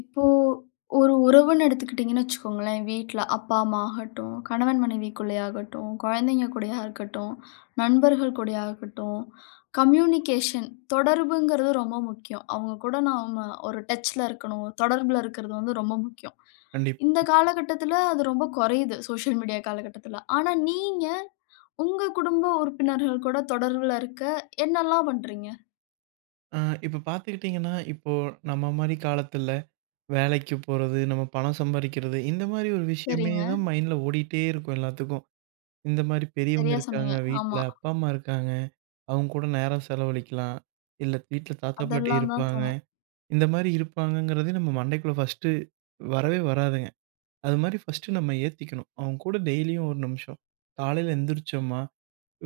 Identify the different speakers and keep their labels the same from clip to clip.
Speaker 1: இப்போ ஒரு உறவுன்னு எடுத்துக்கிட்டிங்கன்னு வச்சுக்கோங்களேன், வீட்ல அப்பா, அம்மா ஆகட்டும், கணவன் மனைவிக்குள்ளேயாகட்டும், குழந்தைங்க கூடயா இருக்கட்டும், நண்பர்கள் கூடயா இருக்கட்டும், கம்யூனிகேஷன் தொடர்புங்கிறது ரொம்ப முக்கியம். அவங்க கூட நாம ஒரு டச்ல இருக்கணும், தொடர்புல இருக்கிறது வந்து ரொம்ப முக்கியம்.
Speaker 2: கண்டிப்பா.
Speaker 1: இந்த காலகட்டத்தில அது ரொம்ப குறையுது, சோஷியல் மீடியா காலகட்டத்தில. ஆனா நீங்க உங்க குடும்ப உறுப்பினர்கள் கூட தொடர்புல இருக்க என்னல்லாம் பண்றீங்க?
Speaker 2: அ இப்ப பார்த்துக்கிட்டீங்கன்னா, இப்போ நம்ம மாரி காலத்துல வேலைக்கு போறது, நம்ம பணம் சம்பாரிக்கிறது, இந்த மாரி ஒரு விஷயமே
Speaker 1: சரிங்க.
Speaker 2: தான் மைண்ட்ல ஓடிட்டே இருக்கும் எல்லாத்துக்கும். இந்த மாரி பெரியவங்க
Speaker 1: சரியா
Speaker 2: இருக்காங்க
Speaker 1: சொன்னீங்க.
Speaker 2: வீட்ல,
Speaker 1: ஆமா.
Speaker 2: அப்பா, அம்மா இருக்காங்க. அவங்க கூட நேரம் செலவழிக்கலாம். இல்ல வீட்ல தாத்தா, பாட்டி
Speaker 1: அதெல்லாம் தான்
Speaker 2: இருப்பாங்க.
Speaker 1: தோணும்.
Speaker 2: இந்த மாரி இருப்பாங்கங்கிறதே நம்ம மண்டைக்குள்ள ஃபர்ஸ்ட்டு வரவே வராதுங்க. அது மாரி ஃபர்ஸ்ட்டு நம்ம ஏத்திக்கணும். அவங்க கூட டெய்லியும் ஒரு நிமிஷம். காலையில எந்திரிச்சோமா,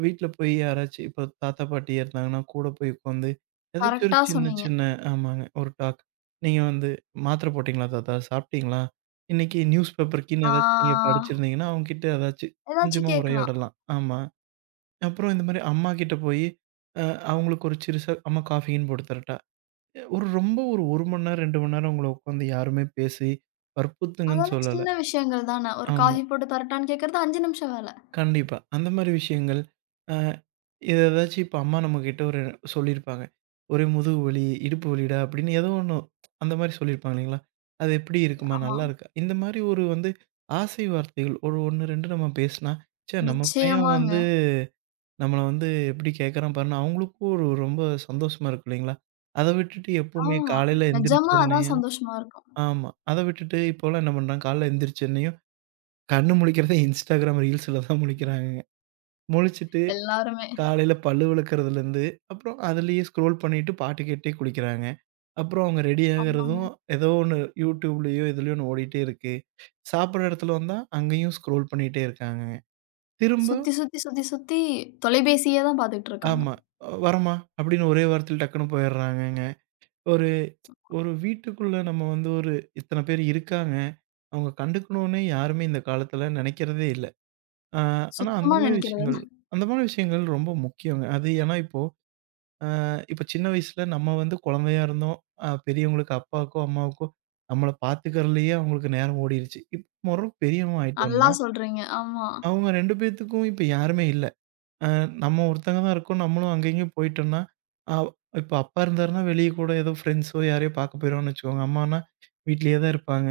Speaker 2: வீட்ல போய் யாராச்சும் இப்போ தாத்தா, பாட்டி இருந்தாங்கன்னா, கூட போய் உட்காந்து ஏதாச்சும் ஒரு
Speaker 1: கரெக்ட்டா
Speaker 2: சின்ன
Speaker 1: சொன்னீங்க.
Speaker 2: சின்ன ஆமாங்க. ஒரு டாக். நீங்க வந்து மாத்திரை போட்டீங்களா தாத்தா? சாப்பிட்டீங்களா? இன்னைக்கு நியூஸ் பேப்பர் கீன்னு
Speaker 1: ஆ,
Speaker 2: ஏதாச்சும் நீங்க படிச்சிருந்தீங்கன்னா, அவங்ககிட்ட ஏதாச்சும்
Speaker 1: ஏதாச்சும்
Speaker 2: கொஞ்சமா
Speaker 1: கேட்கலாம்.
Speaker 2: உரையாடலாம். ஆமா. அப்புறம் இந்த மாரி அம்மா கிட்ட போயி, அ அவங்களுக்கு ஒரு சிறுசா அம்மா காஃபி கீன்னு போட்டு தரட்டா? ஒரு ரொம்ப ஒரு 1 மணி நேரம், 2 மணி நேரம் உங்கள உட்காந்து யாருமே பேசி வற்புறுத்துங்கன்னு
Speaker 1: அதெல்லாம்
Speaker 2: சொல்லல.
Speaker 1: சின்ன விஷயங்கள் தான. ஒரு
Speaker 2: ஆமா.
Speaker 1: காஃபி போட்டு தரட்டான்னு கேட்கறது 5 நிமிஷம் வேல.
Speaker 2: கண்டிப்பா. அந்த மாரி விஷயங்கள். அ இது ஏதாச்சும் இப்ப அம்மா நம்மகிட்ட ஒரு சொல்லியிருப்பாங்க. "ஒரே முதுகு வலி, இடுப்பு வலிடா" அப்படின்னு ஏதோ ஒண்ணு அந்த மாரி சொல்லியிருப்பாங்க இல்லைங்களா? "அது எப்படி இருக்குமா?
Speaker 1: ஆமா.
Speaker 2: நல்லா
Speaker 1: ம்.
Speaker 2: இருக்கா?" இந்த மாரி ஒரு வந்து ஆசை வார்த்தைகள் ஒரு 1, 2 நம்ம பேசினா, "ச்சே நம்ம பையன்
Speaker 1: நிச்சயமாங்க.
Speaker 2: வந்து நம்மள வந்து எப்படி கேட்கறான் பாருன்னு" அவங்களுக்கும் ஒரு ரொம்ப சந்தோஷமா இருக்கும் இல்லைங்களா? அத விட்டுட்டு எப்பவுமே
Speaker 1: ஆமா.
Speaker 2: காலையில
Speaker 1: நிஜமா அதான்
Speaker 2: எந்திரிச்சோன்னையும்
Speaker 1: சந்தோஷமா இருக்கும்.
Speaker 2: ஆமா. அத விட்டுட்டு இப்போலாம் என்ன பண்றாங்க, காலைல எந்திரிச்சோன்னையும் கண்ணு முழிக்கிறதே Instagram ரீல்ஸ்ல தான் முழிக்கிறாங்கங்க. முழிச்சுட்டு
Speaker 1: எல்லாருமே.
Speaker 2: காலையில பல்லு விளக்குறதுலேருந்து, அப்புறம் அதிலேயே ஸ்க்ரோல் பண்ணிட்டு பாட்டு கேட்டே குளிக்கிறாங்க. அப்புறம் அவங்க ரெடி ஆகுறதும்
Speaker 1: ஆமாங்க.
Speaker 2: ஏதோ ஒண்ணு YouTubeலயோ, எதுலயோ ஒண்ணு ஓடிட்டே இருக்கு. சாப்பிடுற இடத்துல வந்தா அங்கேயும் ஸ்க்ரோல் பண்ணிட்டே இருக்காங்க. திரும்ப
Speaker 1: சுத்தி, சுத்தி, சுத்தி, சுத்தி தொலைபேசியே தான் பார்த்துட்டு இருக்காங்க.
Speaker 2: ஆமா. "வரேம்மா" அப்படின்னு ஒரே வார்த்தையில டக்குனு போயிடுறாங்கங்க. ஒரு ஒரு வீட்டுக்குள்ள நம்ம வந்து ஒரு இத்தன பேர் இருக்காங்க. அவங்க கண்டுக்கணும்னே யாருமே இந்த காலத்தில நெனைக்கிறதே இல்ல. ஆ ஆனா அந்த
Speaker 1: சுத்தமா
Speaker 2: மாரி
Speaker 1: நினைக்கிறது இல்ல.
Speaker 2: விஷயங்கள் அந்த மாரி விஷயங்கள் ரொம்ப முக்கியங்க. அது ஏன்னா இப்போ அ இப்ப சின்ன வயசுல நம்ம வந்து குழந்தையா இருந்தோம். பெரியவங்களுக்கு அப்பாவுக்கோ, அம்மாவுக்கோ நம்மள பார்த்துக்கறதுலயே அவங்களுக்கு நேரம் ஓடிருச்சு. இப்ப மொற பெரியவன்
Speaker 1: நல்லா
Speaker 2: ஆயிட்டோம்னா,
Speaker 1: சொல்றீங்க. ஆமா.
Speaker 2: அவங்க 2 பேத்துக்கும் இப்ப யாருமே இல்ல. அ நம்ம ஒருத்தங்க தான் இருக்கோம். நம்மளும் அங்க இங்கேயும் போயிட்டோம்னா, அ இப்ப அப்பா இருந்தாருன்னா வெளிய கூட ஏதோ ஃப்ரெண்ட்ஸோ யாரையோ பார்க்க போயிருவான்னு வச்சுக்கோங்க. அம்மான்னா வீட்லயே தான் இருப்பாங்க.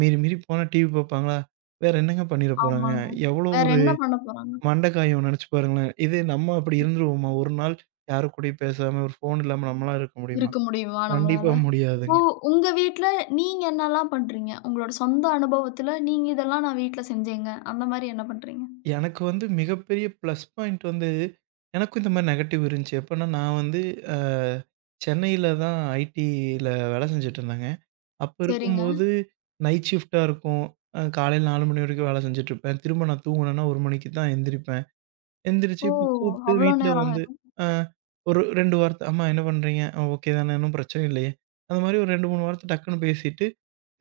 Speaker 2: மீறி மீறி போனா டிவி பார்ப்பாங்களா? வேற என்னங்க பண்ணிற போறாங்க?
Speaker 1: ஆமாங்க.
Speaker 2: எவ்வளோ
Speaker 1: வேற
Speaker 2: ஒரு
Speaker 1: என்ன பண்ண போறாங்க?
Speaker 2: மண்ட காயும் நெனச்சு பாருங்களேன். இதே நம்ம அப்படி இருந்துருவோமா? ஒரு நாள் யாரு கூடயும் பேசாம ஒரு ஃபோன் இல்லாம நம்மளால இருக்க முடியுமா?
Speaker 1: இருக்க முடியுமா நம்மளால?
Speaker 2: கண்டிப்பா
Speaker 1: இப்போ
Speaker 2: முடியாதுங்க.
Speaker 1: உங்க வீட்ல நீங்க என்னலாம் பண்றீங்க? உங்களோட சொந்த அனுபவத்துல நீங்க இதெல்லாம் நான் வீட்ல செஞ்சேங்க. அந்த மாரி என்ன பண்றீங்க?
Speaker 2: எனக்கு வந்து மிகப்பெரிய ப்ளஸ் பாயிண்ட் வந்து, எனக்கும் இந்த மாரி நெகட்டிவ் இருந்துச்சு. எப்பன்னா நான் வந்து அ சென்னையில தான் ஐடில வேலை செஞ்சுட்டுருந்தேங்க. அப்ப
Speaker 1: சரிங்க.
Speaker 2: இருக்கும்போது நைட் ஷிஃப்ட்டா இருக்கும். காலையில 4 மணி வரைக்கும் வேலை செஞ்சுட்டுருப்பேன். திரும்ப நான் தூங்குனேன்னா 1 மணிக்கு தான் எந்திரிப்பேன். எந்திரிச்சு
Speaker 1: ஓ!
Speaker 2: இப்ப கூப்ட்டு
Speaker 1: அவ்ளோ
Speaker 2: வீட்ல
Speaker 1: நேரம்
Speaker 2: வந்து
Speaker 1: ஆயிரும்.
Speaker 2: அ ஒரு 2 வார்த்தை, "அம்மா என்ன பண்றீங்க? ஓகே தானே? ஒண்ணும் பிரச்சனை இல்லையே?" அந்த மாரி ஒரு 2, 3 வார்த்தை டக்குன்னு பேசிட்டு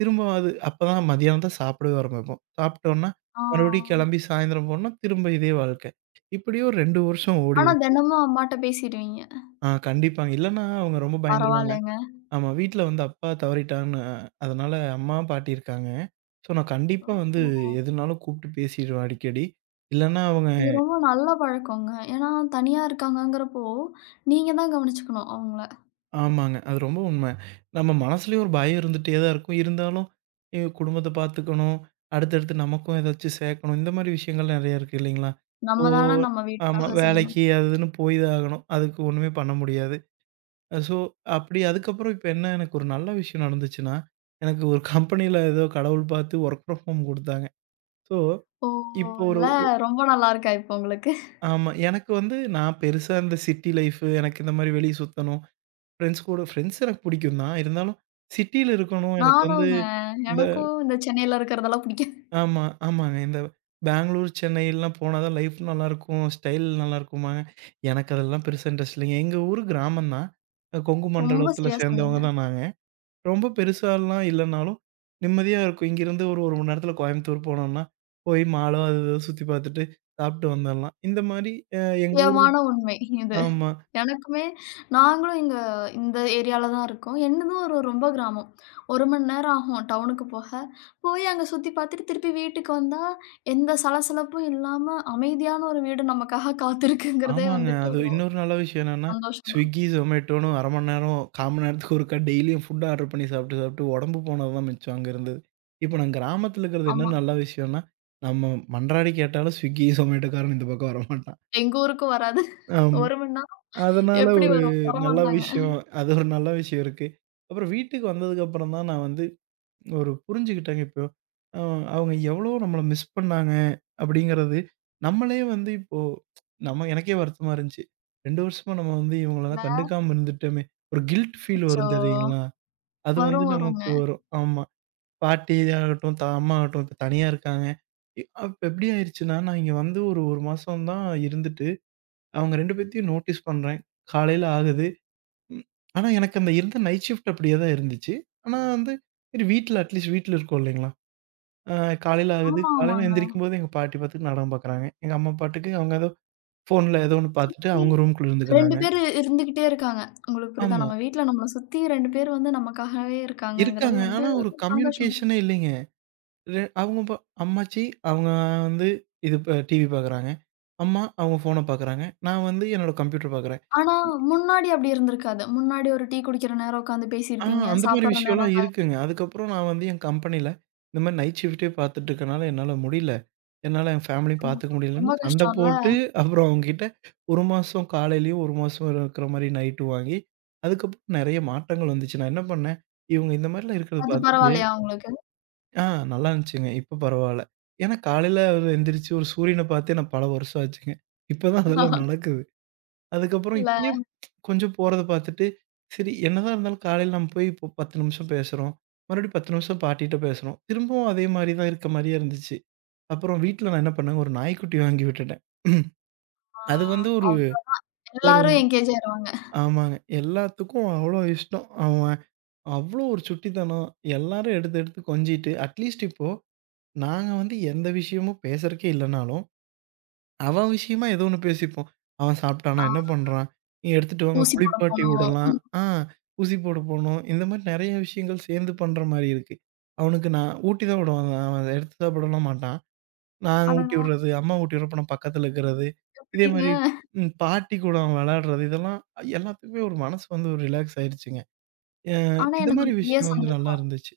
Speaker 2: திரும்ப அது அப்பதான் மதியானம் தான் சாப்பிடவே ஆரம்பிப்போம். சாப்பிட்டோம்ன்னா,
Speaker 1: ஆ,
Speaker 2: மறுபடியும் கிளம்பி
Speaker 1: ஆ.
Speaker 2: சாயந்தரம் போனா, திரும்ப இதே வாழ்க்கை. இப்படியே ஒரு 2 வருஷம்
Speaker 1: ஆனா
Speaker 2: ஓடிருச்சு.
Speaker 1: தினமும் அம்மாட்ட பேசிருவீங்க.
Speaker 2: கண்டிப்பாங்க. இல்லன்னா அவங்க ரொம்ப பயந்துருவாங்க.
Speaker 1: பரவாயில்லங்க.
Speaker 2: ஆமா வீட்ல வந்து அப்பா தவறிட்டாங்கன்னு அதனால அம்மா, பாட்டி இருக்காங்க. ஸோ நான் கண்டிப்பா வந்து
Speaker 1: ஓ!
Speaker 2: எதுனாலும் கூப்பிட்டு பேசிருவேன் அடிக்கடி. இல்லன்னா அவங்க
Speaker 1: இது ரொம்ப நல்ல பழக்கங்க. ஏன்னா தனியா இருக்காங்கங்கிறப்போ, நீங்க தான் கவனிச்சுக்கணும் அவங்கள.
Speaker 2: ஆமாங்க. அது ரொம்ப உண்ம. நம்ம மனசுலயும் ஒரு பயம் இருந்துட்டே தான் இருக்கும். இருந்தாலும், எங்க குடும்பத்த பாத்துக்கணும். அடுத்தடுத்து நமக்கும் ஏதாச்சும் சேக்கணும். இந்த மாரி விஷயங்கள் நெறைய இருக்கு இல்லைங்களா? ஸோ
Speaker 1: நம்ம தான நம்ம
Speaker 2: ஆமா.
Speaker 1: வீட்டுக்காக செய்யணும்.
Speaker 2: வேலைக்கு அது இதுன்னு போய் தான் ஆகணும். அதுக்கு ஒண்ணுமே பண்ண முடியாது. ஸோ, அப்படி அதுக்கப்புறம் இப்ப என்ன எனக்கு ஒரு நல்ல விஷயம் நடந்துச்சுன்னா, எனக்கு ஒரு கம்பெனில ஏதோ கடவுள் பாத்து வொர்க் ஃப்ரம் ஹோம் குடுத்தாங்க. ஸோ,
Speaker 1: ஓ!
Speaker 2: இப்போ ஒரு
Speaker 1: இல்ல, ரொம்ப நல்லா இருக்கா இப்போ உங்களுக்கு.
Speaker 2: ஆமா. எனக்கு வந்து நான் பெருசா இந்த சிட்டி லைஃப் எனக்கு இந்த மாரி வெளிய சுத்தணும், ஃப்ரெண்ட்ஸ் கூட ஃப்ரெண்ட்ஸ் எனக்கு பிடிக்கும் தான். இருந்தாலும் சிட்டியில இருக்கணும். எனக்கு வந்து
Speaker 1: நானுங்க
Speaker 2: இந்த
Speaker 1: எனக்கும் இந்த சென்னையில இருக்கிறதெல்லாம் பிடிக்காது.
Speaker 2: ஆமா, ஆமாங்க. இந்த பெங்களூர், சென்னைலாம் போனா தான் லைஃப் நல்லாயிருக்கும். ஸ்டைல் நல்லாயிருக்குமாங்க. எனக்கு அதெல்லாம் பெருசா இன்ட்ரெஸ்ட் இல்லைங்க. எங்க ஊரு கிராமம் தான். கொங்கு
Speaker 1: ரொம்ப
Speaker 2: மண்டலத்தில
Speaker 1: சரியா
Speaker 2: சேர்ந்தவங்க
Speaker 1: சொன்னீங்க.
Speaker 2: தான் நாங்க. ரொம்ப பெருசாலாம் இல்லனாலும் நிம்மதியா இருக்கும். இங்கேருந்து ஒரு 1 மணி நேரத்தில கோயம்புத்தூர் போனோம்னா, போய் மாலோ அது இதுன்னு சுத்தி பார்த்துட்டு சாப்பிட்டு வந்துரலாம். இந்த மாரி அ எங்க ஊர்
Speaker 1: முக்கியமான உண்மை இது.
Speaker 2: ஆமா.
Speaker 1: எனக்குமே நாங்களும் இங்க இந்த ஏரியால தான் இருக்கோம். என்னதும் ஒரு ரொம்ப கிராமம். 1 மணி நேரம் ஆகும் டவுனுக்கு போக. போய் அங்க சுத்தி பார்த்துட்டு திருப்பி வீட்டுக்கு வந்தா, எந்த சலசலப்பும் இல்லாம அமைதியான ஒரு வீடு நமக்காக காத்திருக்குங்கிறதே
Speaker 2: ஆமாங்க.
Speaker 1: வந்துட்டு
Speaker 2: அது
Speaker 1: ஒரு
Speaker 2: இன்னொரு நல்ல விஷயம் என்னன்னா,
Speaker 1: சந்தோஷம் தான்.
Speaker 2: Swiggy, Zomatoன்னு 1/2 மணி நேரம், 1/4 மணி நேரத்துக்கு ஒருக்கா டெய்லியும் ஃபுட் ஆர்டர் பண்ணி சாப்பிட்டு, சாப்பிட்டு உடம்பு போனது தான் மிச்சம் அங்க இருந்தது. இப்ப நான் கிராமத்துல இருக்கிறது என்ன
Speaker 1: ஆமா.
Speaker 2: நல்ல விஷயம்னா, நம்ம மன்றாடி கேட்டாலும் Swiggy, Zomatoக்காரன் இந்த பக்கம் வரமாட்டான்.
Speaker 1: எங்க ஊருக்கு வராது.
Speaker 2: ஆமா.
Speaker 1: 1 மணி நேரம்
Speaker 2: அதனால
Speaker 1: எப்படி
Speaker 2: ஒரு
Speaker 1: வரும்?
Speaker 2: நல்ல
Speaker 1: வரமாட்டாங்க.
Speaker 2: விஷயம். அது ஒரு நல்ல விஷயம் இருக்கு. அப்புறம் வீட்டுக்கு வந்ததுக்கு அப்புறம் தான் நான் வந்து ஒரு புரிஞ்சுக்கிட்டாங்க இப்போ. அ அவங்க எவ்வளோ நம்மள மிஸ் பண்ணாங்க அப்படிங்கிறது, நம்மளே வந்து இப்போ நம்ம எனக்கே வருத்தமா இருந்துச்சு. 2 வருஷமா நம்ம வந்து
Speaker 1: இல்ல.
Speaker 2: இவங்களலாம் கண்டுக்காம இருந்துட்டோமே! ஒரு கில்ட் ஃபீல்
Speaker 1: அச்சோ!
Speaker 2: வரும் தெரியுங்களா? அது வந்து
Speaker 1: வரும் வருங்க.
Speaker 2: நமக்கு வரும். ஆமா. பாட்டி ஆகட்டும், அம்மா ஆகட்டும் இப்ப தனியா இருக்காங்க. அப்ப எப்படி ஆயிருச்சுன்னா, நான் இங்க வந்து ஒரு 1 மாசம் தான் இருந்துட்டு, அவங்க 2 பேத்தையும் நோட்டீஸ் பண்றேன். காலையில ஆகுது. ம். ஆனா எனக்கு அந்த இருந்த நைட் ஷிஃப்ட் அப்படியே தான் இருந்துச்சு. ஆனா வந்து சரி வீட்ல அட்லீஸ்ட் வீட்ல இருக்கோம் இல்லைங்களா? ஆ காலையில ஆகுது.
Speaker 1: ஆமா,
Speaker 2: காலையில
Speaker 1: ஆமாங்க.
Speaker 2: எந்திரிக்கும்போது எங்க பாட்டி பாட்டுக்கு நாடகம் பார்க்குறாங்க. எங்க அம்மா பாட்டுக்கு அவங்க ஏதோ ஃபோன்ல ஏதோ ஒண்ணு பார்த்துட்டு
Speaker 1: சுத்தி
Speaker 2: அவங்க ரூம்குள்ள
Speaker 1: 2
Speaker 2: இருந்துக்கிறாங்க.
Speaker 1: பேரு இருந்துகிட்டே இருக்காங்க. உங்களுக்கு புரியுதா?
Speaker 2: ஆமா.
Speaker 1: நம்ம வீட்ல நம்மள சுத்தி 2 பேர் வந்து நமக்காகவே இருக்காங்கங்கிறது
Speaker 2: இருக்காங்க.
Speaker 1: வந்து
Speaker 2: ஆனா ஒரு
Speaker 1: ஒரு சந்தோஷம் தான்.
Speaker 2: கம்யூனிகேஷனே இல்லைங்க. அவங்க அம்மாச்சி அவங்க வந்து இது டிவி பார்க்குறாங்க. அம்மா அவங்க ஃபோன பார்க்குறாங்க. நான் வந்து என்னோட கம்ப்யூட்டர் பார்க்குறேன்.
Speaker 1: ஆனா முன்னாடி அப்படி இருந்திருக்காது. முன்னாடி ஒரு டீ குடிக்கிற நேரம் உட்காந்து
Speaker 2: ஆ,
Speaker 1: பேசியிருப்பீங்க.
Speaker 2: அந்த மாரி
Speaker 1: சாப்பிடுற நேரம்
Speaker 2: விஷயம்லாம்
Speaker 1: உட்காந்து
Speaker 2: இருக்குங்க. அதுக்கப்புறம் நான் வந்து என் கம்பெனில, இந்த மாரி நைட் ஷிஃப்ட்டே பார்த்துட்டு இருக்கனால என்னால முடியல. என்னால என் ஃபேமிலியும்
Speaker 1: ஆமா.
Speaker 2: பார்த்துக்க முடியலன்னு
Speaker 1: ரொம்ப
Speaker 2: சண்டை
Speaker 1: கஷ்டம்ல.
Speaker 2: போட்டு, அப்புறம் அவங்ககிட்ட 1 மாசம் காலையிலயும், 1 மாசம் இருக்கிற மாரி நைட்டும் வாங்கி, அதுக்கப்புறம் நெறைய மாற்றங்கள் வந்துச்சு. நான் என்ன பண்ணேன், இவங்க இந்த மாரிலாம் இருக்கிறத
Speaker 1: அது
Speaker 2: பார்த்துட்டு
Speaker 1: பரவாயில்லையா உங்களுக்கு?
Speaker 2: ஆ நல்லா இருந்துச்சுங்க. இப்ப பரவால்ல. ஏன்னா, காலையில ஒரு எந்திரிச்சு ஒரு சூரியன பார்த்தே நான் பல வருஷம் ஆச்சுங்க. இப்ப தான் அதெல்லாம் நடக்குது. அதுக்கப்புறம்
Speaker 1: இல்ல.
Speaker 2: இப்படியே கொஞ்சம் போறத பார்த்துட்டு, சரி என்னதான் இருந்தாலும் காலையில நம்ம போய் இப்போ 10 நிமிஷம் பேசுறோம். மறுபடியும் 10 நிமிஷம் பாட்டிட்ட பேசுறோம். திரும்பவும் அதே மாரி தான் இருக்க மாரியே இருந்துச்சு. அப்புறம் வீட்ல நான் என்ன பண்ணேங்க, ஒரு நாய்க்குட்டி வாங்கி விட்டுட்டேன்.
Speaker 1: ஆ,
Speaker 2: அது வந்து ஒரு
Speaker 1: அவ்
Speaker 2: ஒரு
Speaker 1: எல்லாரும் என்கேஜ் ஆயிருவாங்க.
Speaker 2: ஆமாங்க. எல்லாத்துக்கும் அவ்வளோ இஷ்டம். அவன் அவ்வளோ ஒரு சுட்டித்தனம். எல்லாரும் எடுத்து எடுத்து கொஞ்சிட்டு, அட்லீஸ்ட் இப்போ நாங்க வந்து எந்த விஷயமும் பேசுறதுக்கே இல்லனாலும் அவன் விஷயமா ஏதோ ஒண்ணு பேசிப்போம். அவன் சாப்பிட்டானா? என்ன
Speaker 1: ஆ,
Speaker 2: பண்றான்? நீ எடுத்துட்டு வாங்க
Speaker 1: ஊசி போட
Speaker 2: குளிப்பாட்டி
Speaker 1: போணும்.
Speaker 2: விடலாம். ஆ ஊசி போட போணும். இந்த மாரி நெறைய விஷயங்கள் சேர்ந்து பண்ற மாரி இருக்கு. அவனுக்கு நான் ஊட்டி தான் விடுவேன். அவன் எடுத்து சாப்பிடலாம் மாட்டான். நாங்க ஊட்டி
Speaker 1: அடடா!
Speaker 2: விடுறது, அம்மா ஊட்டி விடுறப்ப நான் பக்கத்துல இருக்கிறது. இதே
Speaker 1: அப்படிங்க.
Speaker 2: மாரி பாட்டி கூட அவன் விளையாடுறது இதெல்லாம் எல்லாத்துக்குமே ஒரு மனசு வந்து ஒரு ரிலாக்ஸ் ஆயிருச்சுங்க. அ
Speaker 1: ஆனா
Speaker 2: இந்த
Speaker 1: எனக்கு
Speaker 2: மாரி
Speaker 1: ஒரு பெரிய
Speaker 2: விஷயம் வந்து நல்லா
Speaker 1: சந்தேகம்.
Speaker 2: இருந்துச்சு.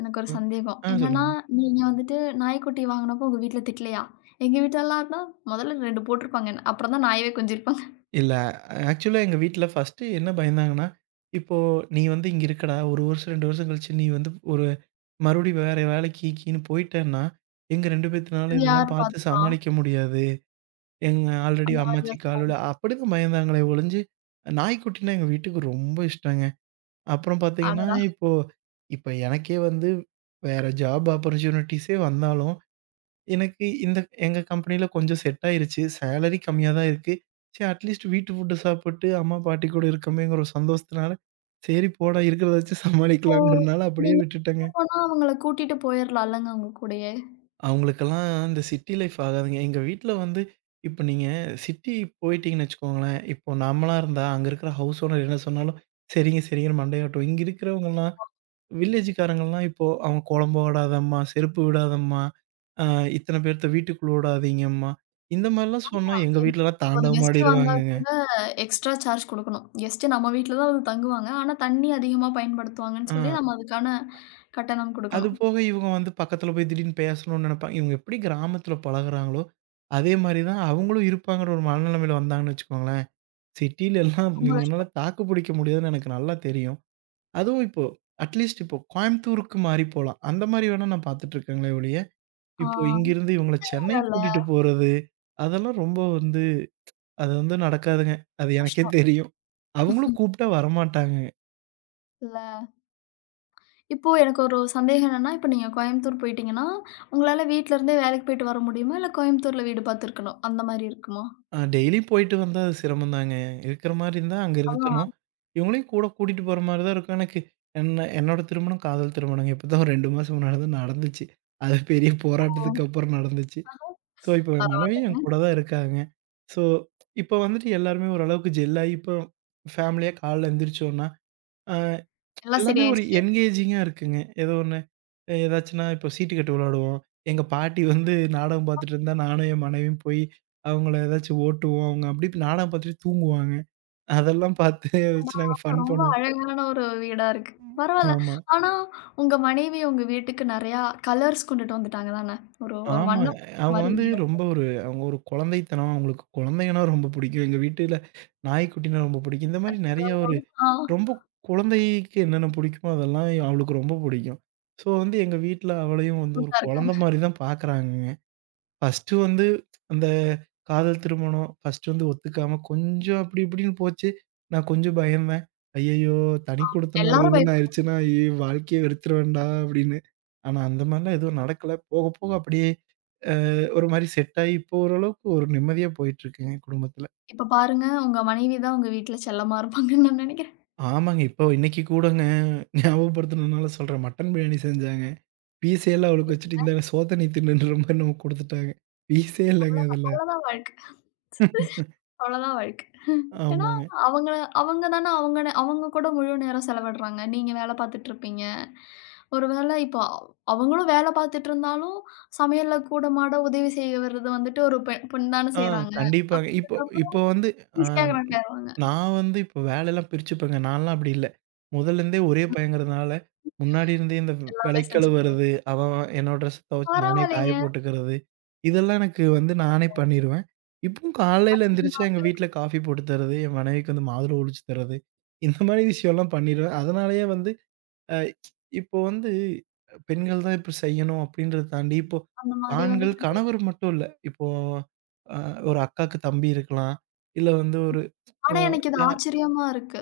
Speaker 1: எனக்கு ஒரு
Speaker 2: ம்.
Speaker 1: சந்தேகம். என்னன்னா,
Speaker 2: சொல்லுங்க.
Speaker 1: நீங்க வந்துட்டு நாய்க்குட்டி வாங்குனப்போ உங்க வீட்ல திட்டலையா? எங்க வீட்லலாம்னா முதல்ல 2 போட்டுருப்பாங்க. அப்புறம் தான் நாயவே கொஞ்சிருப்பாங்க.
Speaker 2: இல்ல. ஆக்சுவலா எங்க வீட்ல ஃபர்ஸ்ட்டு என்ன பயந்தாங்கன்னா, இப்போ நீ வந்து இங்க இருக்கடா, 1 வருஷம், 2 வருஷம் கழிச்சு நீ வந்து ஒரு மறுபடியும் வேற வேலைக்கு கீன்னு போயிட்டேன்னா, எங்க 2 பேத்துனால
Speaker 1: இது
Speaker 2: இதெல்லாம்
Speaker 1: யார்
Speaker 2: பார்த்து
Speaker 1: பார்த்துப்பா?
Speaker 2: சமாளிக்க முடியாது. எங்க ஆல்ரெடி
Speaker 1: அந்த மாரி
Speaker 2: அம்மாச்சி
Speaker 1: யோசிச்சாங்க.
Speaker 2: கால்வலி அப்படிதான் பயந்தாங்களே ஒழிஞ்சு, நாய்க்குட்டினா எங்க வீட்டுக்கு ரொம்ப இஷ்டங்க. அப்புறம் பார்த்தீங்கன்னா,
Speaker 1: அடடா!
Speaker 2: இப்போ எனக்கே வந்து வேற ஜாப் ஆப்பர்ச்சுனிட்டீஸே வந்தாலும், எனக்கு இந்த எங்க கம்பெனியில கொஞ்சம் செட் ஆயிருச்சு. சேலரி கம்மியா தான் இருக்கு. சரி அட்லீஸ்ட் வீட்டு ஃபுட் சாப்பிட்டு அம்மா, பாட்டி கூட இருக்கமேங்கிற ஒரு சந்தோஷத்தினால, சரி போடா இருக்கிறத வச்சு
Speaker 1: இப்போ
Speaker 2: சமாளிக்கலாங்கிறனால அப்படியே
Speaker 1: நீங்க
Speaker 2: விட்டுட்டேங்க.
Speaker 1: வெளிய போனா அவங்கள கூட்டிட்டு போயிரலாம்லங்க உங்க கூடயே.
Speaker 2: அவங்களுக்கெல்லாம் இந்த சிட்டி லைஃப் ஆகாதுங்க. எங்க வீட்ல வந்து இப்ப நீங்க சிட்டி போயிட்டீங்கன்னு வச்சுக்கோங்களேன், இப்போ நம்மளா இருந்தா அங்க இருக்கிற ஹவுஸ் ஓனர் என்ன சொன்னாலும், சரிங்க சரிங்கன்னு மண்டைய ஆட்டுவோம். இங்க இருக்கிறவங்கலாம் வில்லேஜ்காரங்கலாம் இப்போ, "அவன் குழம்ப விடாதம்மா, செருப்பு விடாதம்மா, அ இத்தன பேர்த்த வீட்டுக்குள்ள விடாதீங்கம்மா." இந்த மாரிலாம் சொன்னா எங்க
Speaker 1: என்
Speaker 2: வீட்லலாம்
Speaker 1: ஒரு
Speaker 2: தாண்டவம்
Speaker 1: கெஸ்ட் வந்தா
Speaker 2: ஆடிருவாங்கங்க.
Speaker 1: கூட எக்ஸ்ட்ரா சார்ஜ் குடுக்கணும். கெஸ்ட் நம்ம வீட்ல தான் வந்து தங்குவாங்க. ஆனா தண்ணி அதிகமா
Speaker 2: ஆ
Speaker 1: பயன்படுத்துவாங்கன்னு சொல்லி நம்ம அதுக்கான கட்டணம்
Speaker 2: அது
Speaker 1: குடுக்கணும்.
Speaker 2: போக இவங்க வந்து பக்கத்துல போய் திடீர்னு பேசணும்னு நெனைப்பாங்க. இவங்க எப்படி கிராமத்துல பழகுறாங்களோ, அதே மாரி தான் அவங்களும் இருப்பாங்கன்ற ஒரு மனநிலைமையில வந்தாங்கன்னு வச்சுக்கோங்களேன். சிட்டில எல்லாம்
Speaker 1: ரொம்ப
Speaker 2: இவங்கனால
Speaker 1: கஷ்டம்.
Speaker 2: தாக்கு பிடிக்க முடியாதுன்னு எனக்கு நல்லா தெரியும். அதுவும் இப்போ அட்லீஸ்ட் இப்போ கோயம்புத்தூருக்கு மாறி போலாம். அந்த மாரி வேணா நான் பாத்துட்டுருக்கேங்களே ஒழிய
Speaker 1: ஆ,
Speaker 2: இப்போ இங்கிருந்து இவங்கள சென்னை
Speaker 1: பரவால்ல.
Speaker 2: கூட்டிட்டு போறது, அதெல்லாம் ரொம்ப வந்து அது வந்து நடக்காதுங்க. அது எனக்கே
Speaker 1: கஷ்டம்
Speaker 2: தெரியும். அவங்களும் கூப்பிட்டா வரமாட்டாங்க.
Speaker 1: இல்ல. இப்போ எனக்கு ஒரு சந்தேகம் என்னன்னா, இப்ப நீங்க கோயம்புத்தூர் போயிட்டீங்கன்னா, உங்களால வீட்லருந்தே வேலைக்கு போயிட்டு வர முடியுமா? இல்ல கோயம்புத்தூர்ல வீடு பார்த்துருக்கணும். அந்த மாரி இருக்குமா?
Speaker 2: டெய்லியும் போயிட்டு வந்தா அது சிரமம் தாங்க. இருக்கிற மாரி இருந்தா அங்க இருக்கணும்.
Speaker 1: அதான்.
Speaker 2: இவங்களையும் கூட கூட்டிட்டு போற மாரி தான் இருக்கும். எனக்கு என்ன என்னோட திருமணம் காதல் திருமணங்க. இப்போ தான் ஒரு 2 மாசம் முன்னாடி தான் நடந்துச்சு. அது பெரிய
Speaker 1: ஓ!
Speaker 2: போராட்டத்துக்கு அப்புறம் நடந்துச்சு. ஸோ, இப்போ என் மனைவி
Speaker 1: பரவாயில்லங்க.
Speaker 2: என் கூட தான் இருக்காங்க. ஸோ, இப்போ வந்துட்டு எல்லாருமே ஓரளவுக்கு ஜெல்லாகி இப்போ ஃபேமிலியா காலைல எந்திரிச்சோன்னா, அ
Speaker 1: எல்லாம்
Speaker 2: எல்லாமே ஒரு
Speaker 1: சரியாயிருச்சு.
Speaker 2: என்கேஜிங்கா இருக்குங்க. ஏதோ ஒண்ணு ஏதாச்சுன்னா இப்போ சீட்டு கட்டு விளையாடுவோம். எங்க பாட்டி வந்து நாடகம் பார்த்துட்டு இருந்தா, நானும் என் மனைவியும் போய் அவங்கள ஏதாச்சும் ஓட்டுவோம். அவங்க அப்படி நாடகம் பார்த்துட்டு தூங்குவாங்க. அதெல்லாம் பார்த்து
Speaker 1: அடடா!
Speaker 2: வச்சு நாங்க ஃபன்
Speaker 1: ரொம்ப
Speaker 2: பண்ணுவோம்.
Speaker 1: அழகான ஒரு வீடா இருக்கு.
Speaker 2: ம்.
Speaker 1: பரவால்ல.
Speaker 2: ஆமா.
Speaker 1: ஆனா, உங்க மனைவி உங்க வீட்டுக்கு நெறையா கலர்ஸ் கொண்டுட்டு வந்துட்டாங்க தானே! ஒரு ஒரு
Speaker 2: ஆமாங்க.
Speaker 1: வண்ணம் பூச்ச
Speaker 2: அவங்க
Speaker 1: மாரி
Speaker 2: வந்து
Speaker 1: இல்லையா?
Speaker 2: ரொம்ப ஒரு அவங்க ஒரு குழந்தைத்தனம். அவங்களுக்கு குழந்தைங்கன்னா ரொம்ப பிடிக்கும். எங்க வீட்டுல நாய்க்குட்டினா ரொம்ப பிடிக்கும். இந்த மாரி
Speaker 1: அச்சோ!
Speaker 2: நெறைய ஒரு
Speaker 1: ஆ,
Speaker 2: ரொம்ப குழந்தைக்கு என்னென்ன பிடிக்குமோ அதெல்லாம் அவளுக்கு ரொம்ப பிடிக்கும். ஸோ வந்து எங்க வீட்ல அவளையும் வந்து ஒரு
Speaker 1: கியூட்டா
Speaker 2: குழந்தை
Speaker 1: இருக்காங்க.
Speaker 2: மாரி தான் பார்க்குறாங்கங்க. ஃபர்ஸ்ட்டு வந்து அந்த காதல் திருமணம், ஃபர்ஸ்ட்டு வந்து ஒத்துக்காம கொஞ்சம் அப்படி இப்படின்னு போச்சு. நான் கொஞ்சம் பயந்தேன். ஐயய்யோ! தனி குடித்தனம் அது
Speaker 1: எல்லாரும்
Speaker 2: இதுன்னு
Speaker 1: பயப்படும்.
Speaker 2: ஆயிருச்சுன்னா, ஐயய்யோ! வாழ்க்கையே வெறுத்துருவேன்டா அப்படின்னு. ஆனா அந்த மாரிலாம் எதுவும் நடக்கல. போக போக அப்படியே அ ஒரு மாரி செட் ஆயி, இப்போ ஓரளவுக்கு ஒரு நிம்மதியா போயிட்டுருக்குங்க குடும்பத்துல.
Speaker 1: இப்ப பாருங்க, உங்க மனைவி தான் உங்க வீட்ல செல்லமா இருப்பாங்கன்னு நான் நெனைக்கிறேன்.
Speaker 2: ஆமாங்க. இப்போ இன்னைக்கு கூடங்க ஞாபகப்படுத்தணும்னால சொல்றேன். மட்டன் பிரியாணி செஞ்சாங்க. பீஸையெல்லாம் அவளுக்கு வச்சுட்டு,
Speaker 1: சரிங்க.
Speaker 2: "இந்தாடா சோத்த நீ தின்னுன்ற" மாரி நமக்கு குடுத்துட்டாங்க. பீஸே இல்லங்க
Speaker 1: அவ்வளதான்
Speaker 2: அதுல.
Speaker 1: அவ்வளதான் வாழ்க்க. அவ்வளதான் வாழ்க்க. ஏன்னா,
Speaker 2: ஆமாங்க.
Speaker 1: அவங்க அவங்க தானே அவங்க அவங்க கூட முழு நேரம் செலவிடுறாங்க. நீங்க வேலை பார்த்துட்டு இருப்பீங்க. ஒரு வேளை இப்போ அவங்களும் வேலை பார்த்துட்டு இருந்தாலும், சமையல்ல கூட மாட உதவி செய்வது வந்துட்டு ஒரு பெண் தானே
Speaker 2: ஆ
Speaker 1: செய்றாங்க.
Speaker 2: கண்டிப்பாங்க. இப்போ
Speaker 1: அப்படிங்கிறப்போ
Speaker 2: இப்போ வந்து அ
Speaker 1: ஈஸியா கனெக்ட் ஆயிருவாங்க.
Speaker 2: நான் வந்து இப்போ வேலைலாம் பிரிச்சுப்பேங்க. நான்லாம் அப்படி இல்ல. முதல்லருந்தே ஒரே பையங்கிறதுனால, முன்னாடி இருந்தே இந்த
Speaker 1: எல்லாமே
Speaker 2: விளக்கி
Speaker 1: செஞ்சுப்பீங்க.
Speaker 2: கழுவுறது, அவன் அவன் என்னோட ட்ரெஸ் துவைச்சு நானே காய
Speaker 1: பரவாயில்லைங்க.
Speaker 2: போட்டுக்கிறது, இதெல்லாம் எனக்கு வந்து நானே பண்ணிருவேன். இப்பவும் காலையில எந்திரிச்சு
Speaker 1: ஆச்சரியமா
Speaker 2: எங்க
Speaker 1: இருக்கு.
Speaker 2: வீட்ல காஃபி போட்டு தர்றது, என் மனைவிக்கு வந்து மாதுளை ஒழிச்சு தர்றது, இந்த மாரி விஷயம்லாம் பண்ணிருவேன். அதனாலேயே வந்து அ இப்போ வந்து பெண்கள் தான் இப்படி செய்யணும் அப்படின்றத தாண்டி, இப்போ
Speaker 1: அந்த மாரி வந்து
Speaker 2: ஆண்கள்
Speaker 1: கிடையாது.
Speaker 2: கணவர் மட்டும் இல்ல. இப்போ அ ஒரு அக்காக்கு தம்பி இருக்கலாம். இல்ல வந்து ஒரு அ
Speaker 1: ஆனா எனக்கு இது
Speaker 2: ய
Speaker 1: ஆச்சரியமா இருக்கு.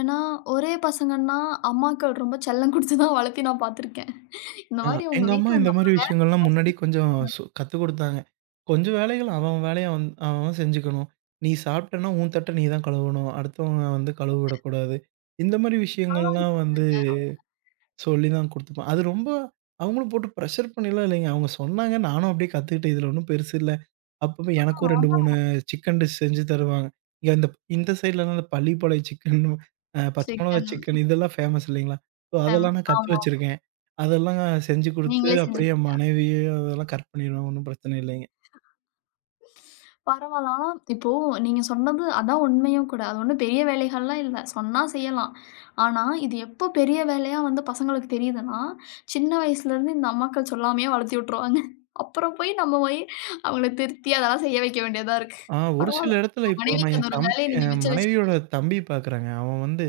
Speaker 1: ஏன்னா, ஒரே பசங்கன்னா அம்மாக்கள் ரொம்ப செல்லம் குடுத்து தான் வளர்த்தி நான் பார்த்துருக்கேன். இந்த
Speaker 2: அ
Speaker 1: மாரி உங்க
Speaker 2: எங்க அம்மா
Speaker 1: வீட்ல
Speaker 2: இந்த
Speaker 1: உங்க அம்மா
Speaker 2: மாரி விஷயங்கள்லாம்
Speaker 1: சொல்லி
Speaker 2: முன்னாடி கொஞ்சம்
Speaker 1: குடுத்தாங்க.
Speaker 2: கத்துக் குடுத்தாங்க. கொஞ்சம் வேலைகள் அவன் வேலைய அவன் அவன் செஞ்சுக்கணும். நீ சாப்பிட்டன்னா உன் தட்ட நீ தான் கழுவணும். அடுத்தவங்க வந்து கழுவ விடக்கூடாது. இந்த மாரி
Speaker 1: நல்லா
Speaker 2: விஷயங்கள்லாம் வந்து
Speaker 1: இருக்காங்கங்க.
Speaker 2: சொல்லி தான் குடுத்துப்பேன். அது ரொம்ப அவங்களும் போட்டு ப்ரெஷர் பண்ணிலாம் இல்லைங்க. அவங்க சொன்னாங்க. நானும் அப்படியே கத்துக்கிட்டேன். இதுல ஒண்ணும் பெருசு இல்ல. அப்பப்போ எனக்கும் 2,
Speaker 1: அதான்
Speaker 2: 3 சிக்கன் டிஷ் செஞ்சு தருவாங்க. இங்க இந்த இந்த சைட்லலாம் இந்த பள்ளிப்பாளைய சிக்கன், பச்சை மொளகா
Speaker 1: சிக்கன்.
Speaker 2: சிக்கன் இதெல்லாம் ஃபேமஸ் இல்லைங்களா? So
Speaker 1: um.
Speaker 2: அதெல்லாம் நான் கத்து
Speaker 1: ஆமா.
Speaker 2: வச்சிருக்கேன். அதெல்லாம் செஞ்சு குடுத்து
Speaker 1: நீங்களே
Speaker 2: அப்படியே என்
Speaker 1: செஞ்சுப்பீங்க.
Speaker 2: மனைவிய அதெல்லாம் கரெக்ட் பண்ணிருவேன். ஒண்ணும் பிரச்சனை இல்லைங்க.
Speaker 1: பரவால்ல. ஆனா இப்போ நீங்க சொன்னது அதான் உண்மையும் கூட. அது ஒண்ணும் பெரிய வேலைகள்லாம் இல்ல. சொன்னா செய்யலாம். ஆனா இது எப்போ பெரிய வேலையா வந்து பசங்களுக்கு தெரியுதுன்னா, சின்ன வயசுலேருந்து இந்த அம்மாக்கள் சொல்லாமயே வளர்த்தி விட்டுருவாங்க. அப்புறம் நம்ம போய் அவங்கள திருத்தி அதெல்லாம் செய்ய வைக்க வேண்டியதா இருக்கு.
Speaker 2: ஒரு சில
Speaker 1: பரவால்ல.
Speaker 2: இடத்துல
Speaker 1: உங்க
Speaker 2: இப்போ நான்
Speaker 1: மனைவிக்கு அந்த ஒரு வேலைய நீங்க
Speaker 2: என்
Speaker 1: மிச்சம் வச்சுட்டீங்க.
Speaker 2: மனைவியோட தம்பி பார்க்குறேங்க. அவன் வந்து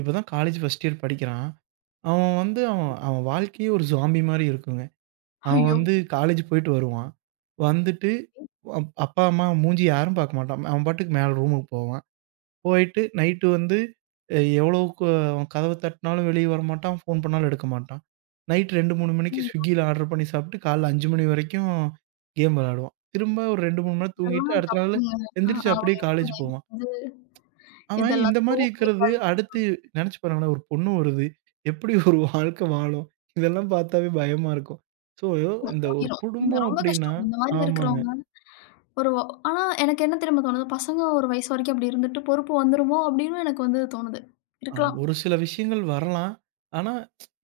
Speaker 2: இப்ப தான் காலேஜ் 1 இயர் படிக்கிறான். அவன் வந்து அவன் அவன் வாழ்க்கையே ஒரு ஜாம்பி மாரி இருக்குங்க. அவன்
Speaker 1: ஐயோ!
Speaker 2: வந்து காலேஜ் போயிட்டு வருவான். வந்துட்டு அப்பா, அம்மா மூஞ்சிய யாரும் பார்க்க மாட்டான். அவன் பாட்டுக்கு மேல ரூமுக்கு போவான். போயிட்டு நைட்டு வந்து எவ்வளவுக்கு அவன் கதவு தட்டினாலும் வெளிய வரமாட்டான். ஃபோன் பண்ணாலும் எடுக்க மாட்டான். நைட் 2, 3 மணிக்கு
Speaker 1: ம்.
Speaker 2: Swiggyல ஆர்டர் பண்ணி சாப்பிட்டு காலைல 5 மணி வரைக்கும் கேம் விளையாடுவான். திரும்ப ஒரு 2, 3 மணி நேரம் தூங்கிட்டு
Speaker 1: இதெல்லாம்
Speaker 2: அடுத்த நாளு
Speaker 1: தப்புங்க.
Speaker 2: எந்திரிச்சு அப்படியே
Speaker 1: அவங்ககிட்ட
Speaker 2: காலேஜ்
Speaker 1: தயவு
Speaker 2: போவான்.
Speaker 1: செஞ்சு இது
Speaker 2: அவன் இந்த
Speaker 1: எல்லாத்தையும்
Speaker 2: மாரி இருக்கிறது, அடுத்து
Speaker 1: ஊக்குவிக்காதீங்கன்னு
Speaker 2: நெனச்சு பாருங்களேன், ஒரு பொண்ணு வருது. எப்படி ஒரு வாழ்க்கை வாழும்? இதெல்லாம் பார்த்தாவே பயமா இருக்கும். ஸோ,
Speaker 1: சொன்னா
Speaker 2: இந்த ஒரு
Speaker 1: ஓடிரும்.
Speaker 2: குடும்பம்
Speaker 1: ரொம்ப
Speaker 2: அப்படின்னா
Speaker 1: கஷ்டம். இந்த மாரி
Speaker 2: ஆமாங்க.
Speaker 1: இருக்கிறவங்க ஒரு வ ஆனா எனக்கு என்ன தெரியுமா தோணுது, பசங்க ஒரு வயசு வரைக்கும் அப்படி இருந்துட்டு பொறுப்பு வந்துருமோ அப்படின்னு எனக்கு வந்து தோணுது. இருக்கலாம்.
Speaker 2: ஒரு சில விஷயங்கள் வரலாம். ஆனா,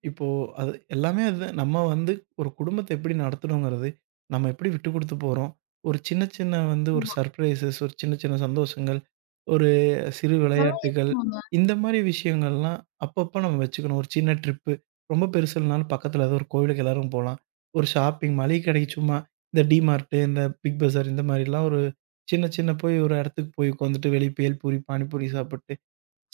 Speaker 2: இப்போ அது எல்லாமே அது நம்ம வந்து ஒரு குடும்பத்த எப்படி நடத்தணுங்கிறது, நம்ம எப்படி விட்டு குடுத்து போறோம். ஒரு சின்ன சின்ன வந்து ஒரு
Speaker 1: ஆமா.
Speaker 2: சர்ப்ரைசஸ், ஒரு சின்ன சின்ன சந்தோஷங்கள், ஒரு சிறு
Speaker 1: இதெல்லாம்
Speaker 2: விளையாட்டுகள்,
Speaker 1: இருக்கணுங்க.
Speaker 2: இந்த மாரி விஷயங்கள்லாம் அப்பப்ப நம்ம வச்சுக்கணும். ஒரு சின்ன ட்ரிப்பு, ரொம்ப பெருசு இல்லனாலும் பக்கத்துல ஏதோ ஒரு கோவிலுக்கு எல்லாரும் போலாம். ஒரு ஷாப்பிங் மளிகை கடைக்கு சும்மா இந்த டிமார்ட்டு, இந்த பிக் பஜார் இந்த மாரிலாம் ஒரு சின்ன சின்ன போய் ஒரு இடத்துக்கு போய் உட்காந்துட்டு வெளிய பேல் பூரி, பானிபூரி சாப்பிட்டு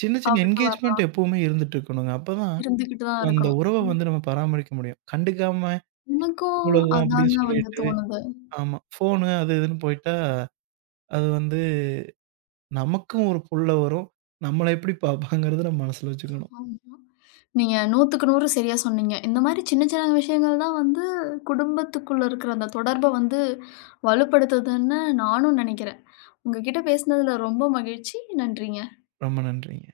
Speaker 2: சின்ன, சின்ன
Speaker 1: சாப்பிட்டு
Speaker 2: என்கேஜ்மெண்ட்
Speaker 1: வரலாம்.
Speaker 2: எப்பவுமே இருந்துட்டு இருக்கணுங்க. அப்பதான்
Speaker 1: இருந்துகிட்டு தான்
Speaker 2: அந்த
Speaker 1: இருக்கணும்.
Speaker 2: உறவ
Speaker 1: ம்.
Speaker 2: வந்து நம்ம பராமரிக்க முடியும். கண்டுக்காம
Speaker 1: எனக்கும்
Speaker 2: உலகம் அப்படின்னு
Speaker 1: அதாங்க வந்து
Speaker 2: சொல்லிட்டு
Speaker 1: தோணுது.
Speaker 2: ஆமா. ஃபோனு அது இதுன்னு போயிட்டா, அது வந்து நமக்கும் ஒரு புல்ல வரும். நம்மள எப்படி பார்ப்பாங்கிறத நம்ம மனசுல வச்சுக்கணும்.
Speaker 1: ஆமா. நீங்க 100க்கு 100 சரியா சொன்னீங்க. இந்த மாரி சின்ன சின்ன விஷயங்கள் தான் வந்து குடும்பத்துக்குள்ள இருக்கிற அந்த தொடர்ப வந்து வலுப்படுத்துதுன்னு நானும் நெனைக்கிறேன். உங்க கிட்ட பேசினதுல ரொம்ப மகிழ்ச்சி. நன்றிங்க.
Speaker 2: ரொம்ப நன்றிங்க.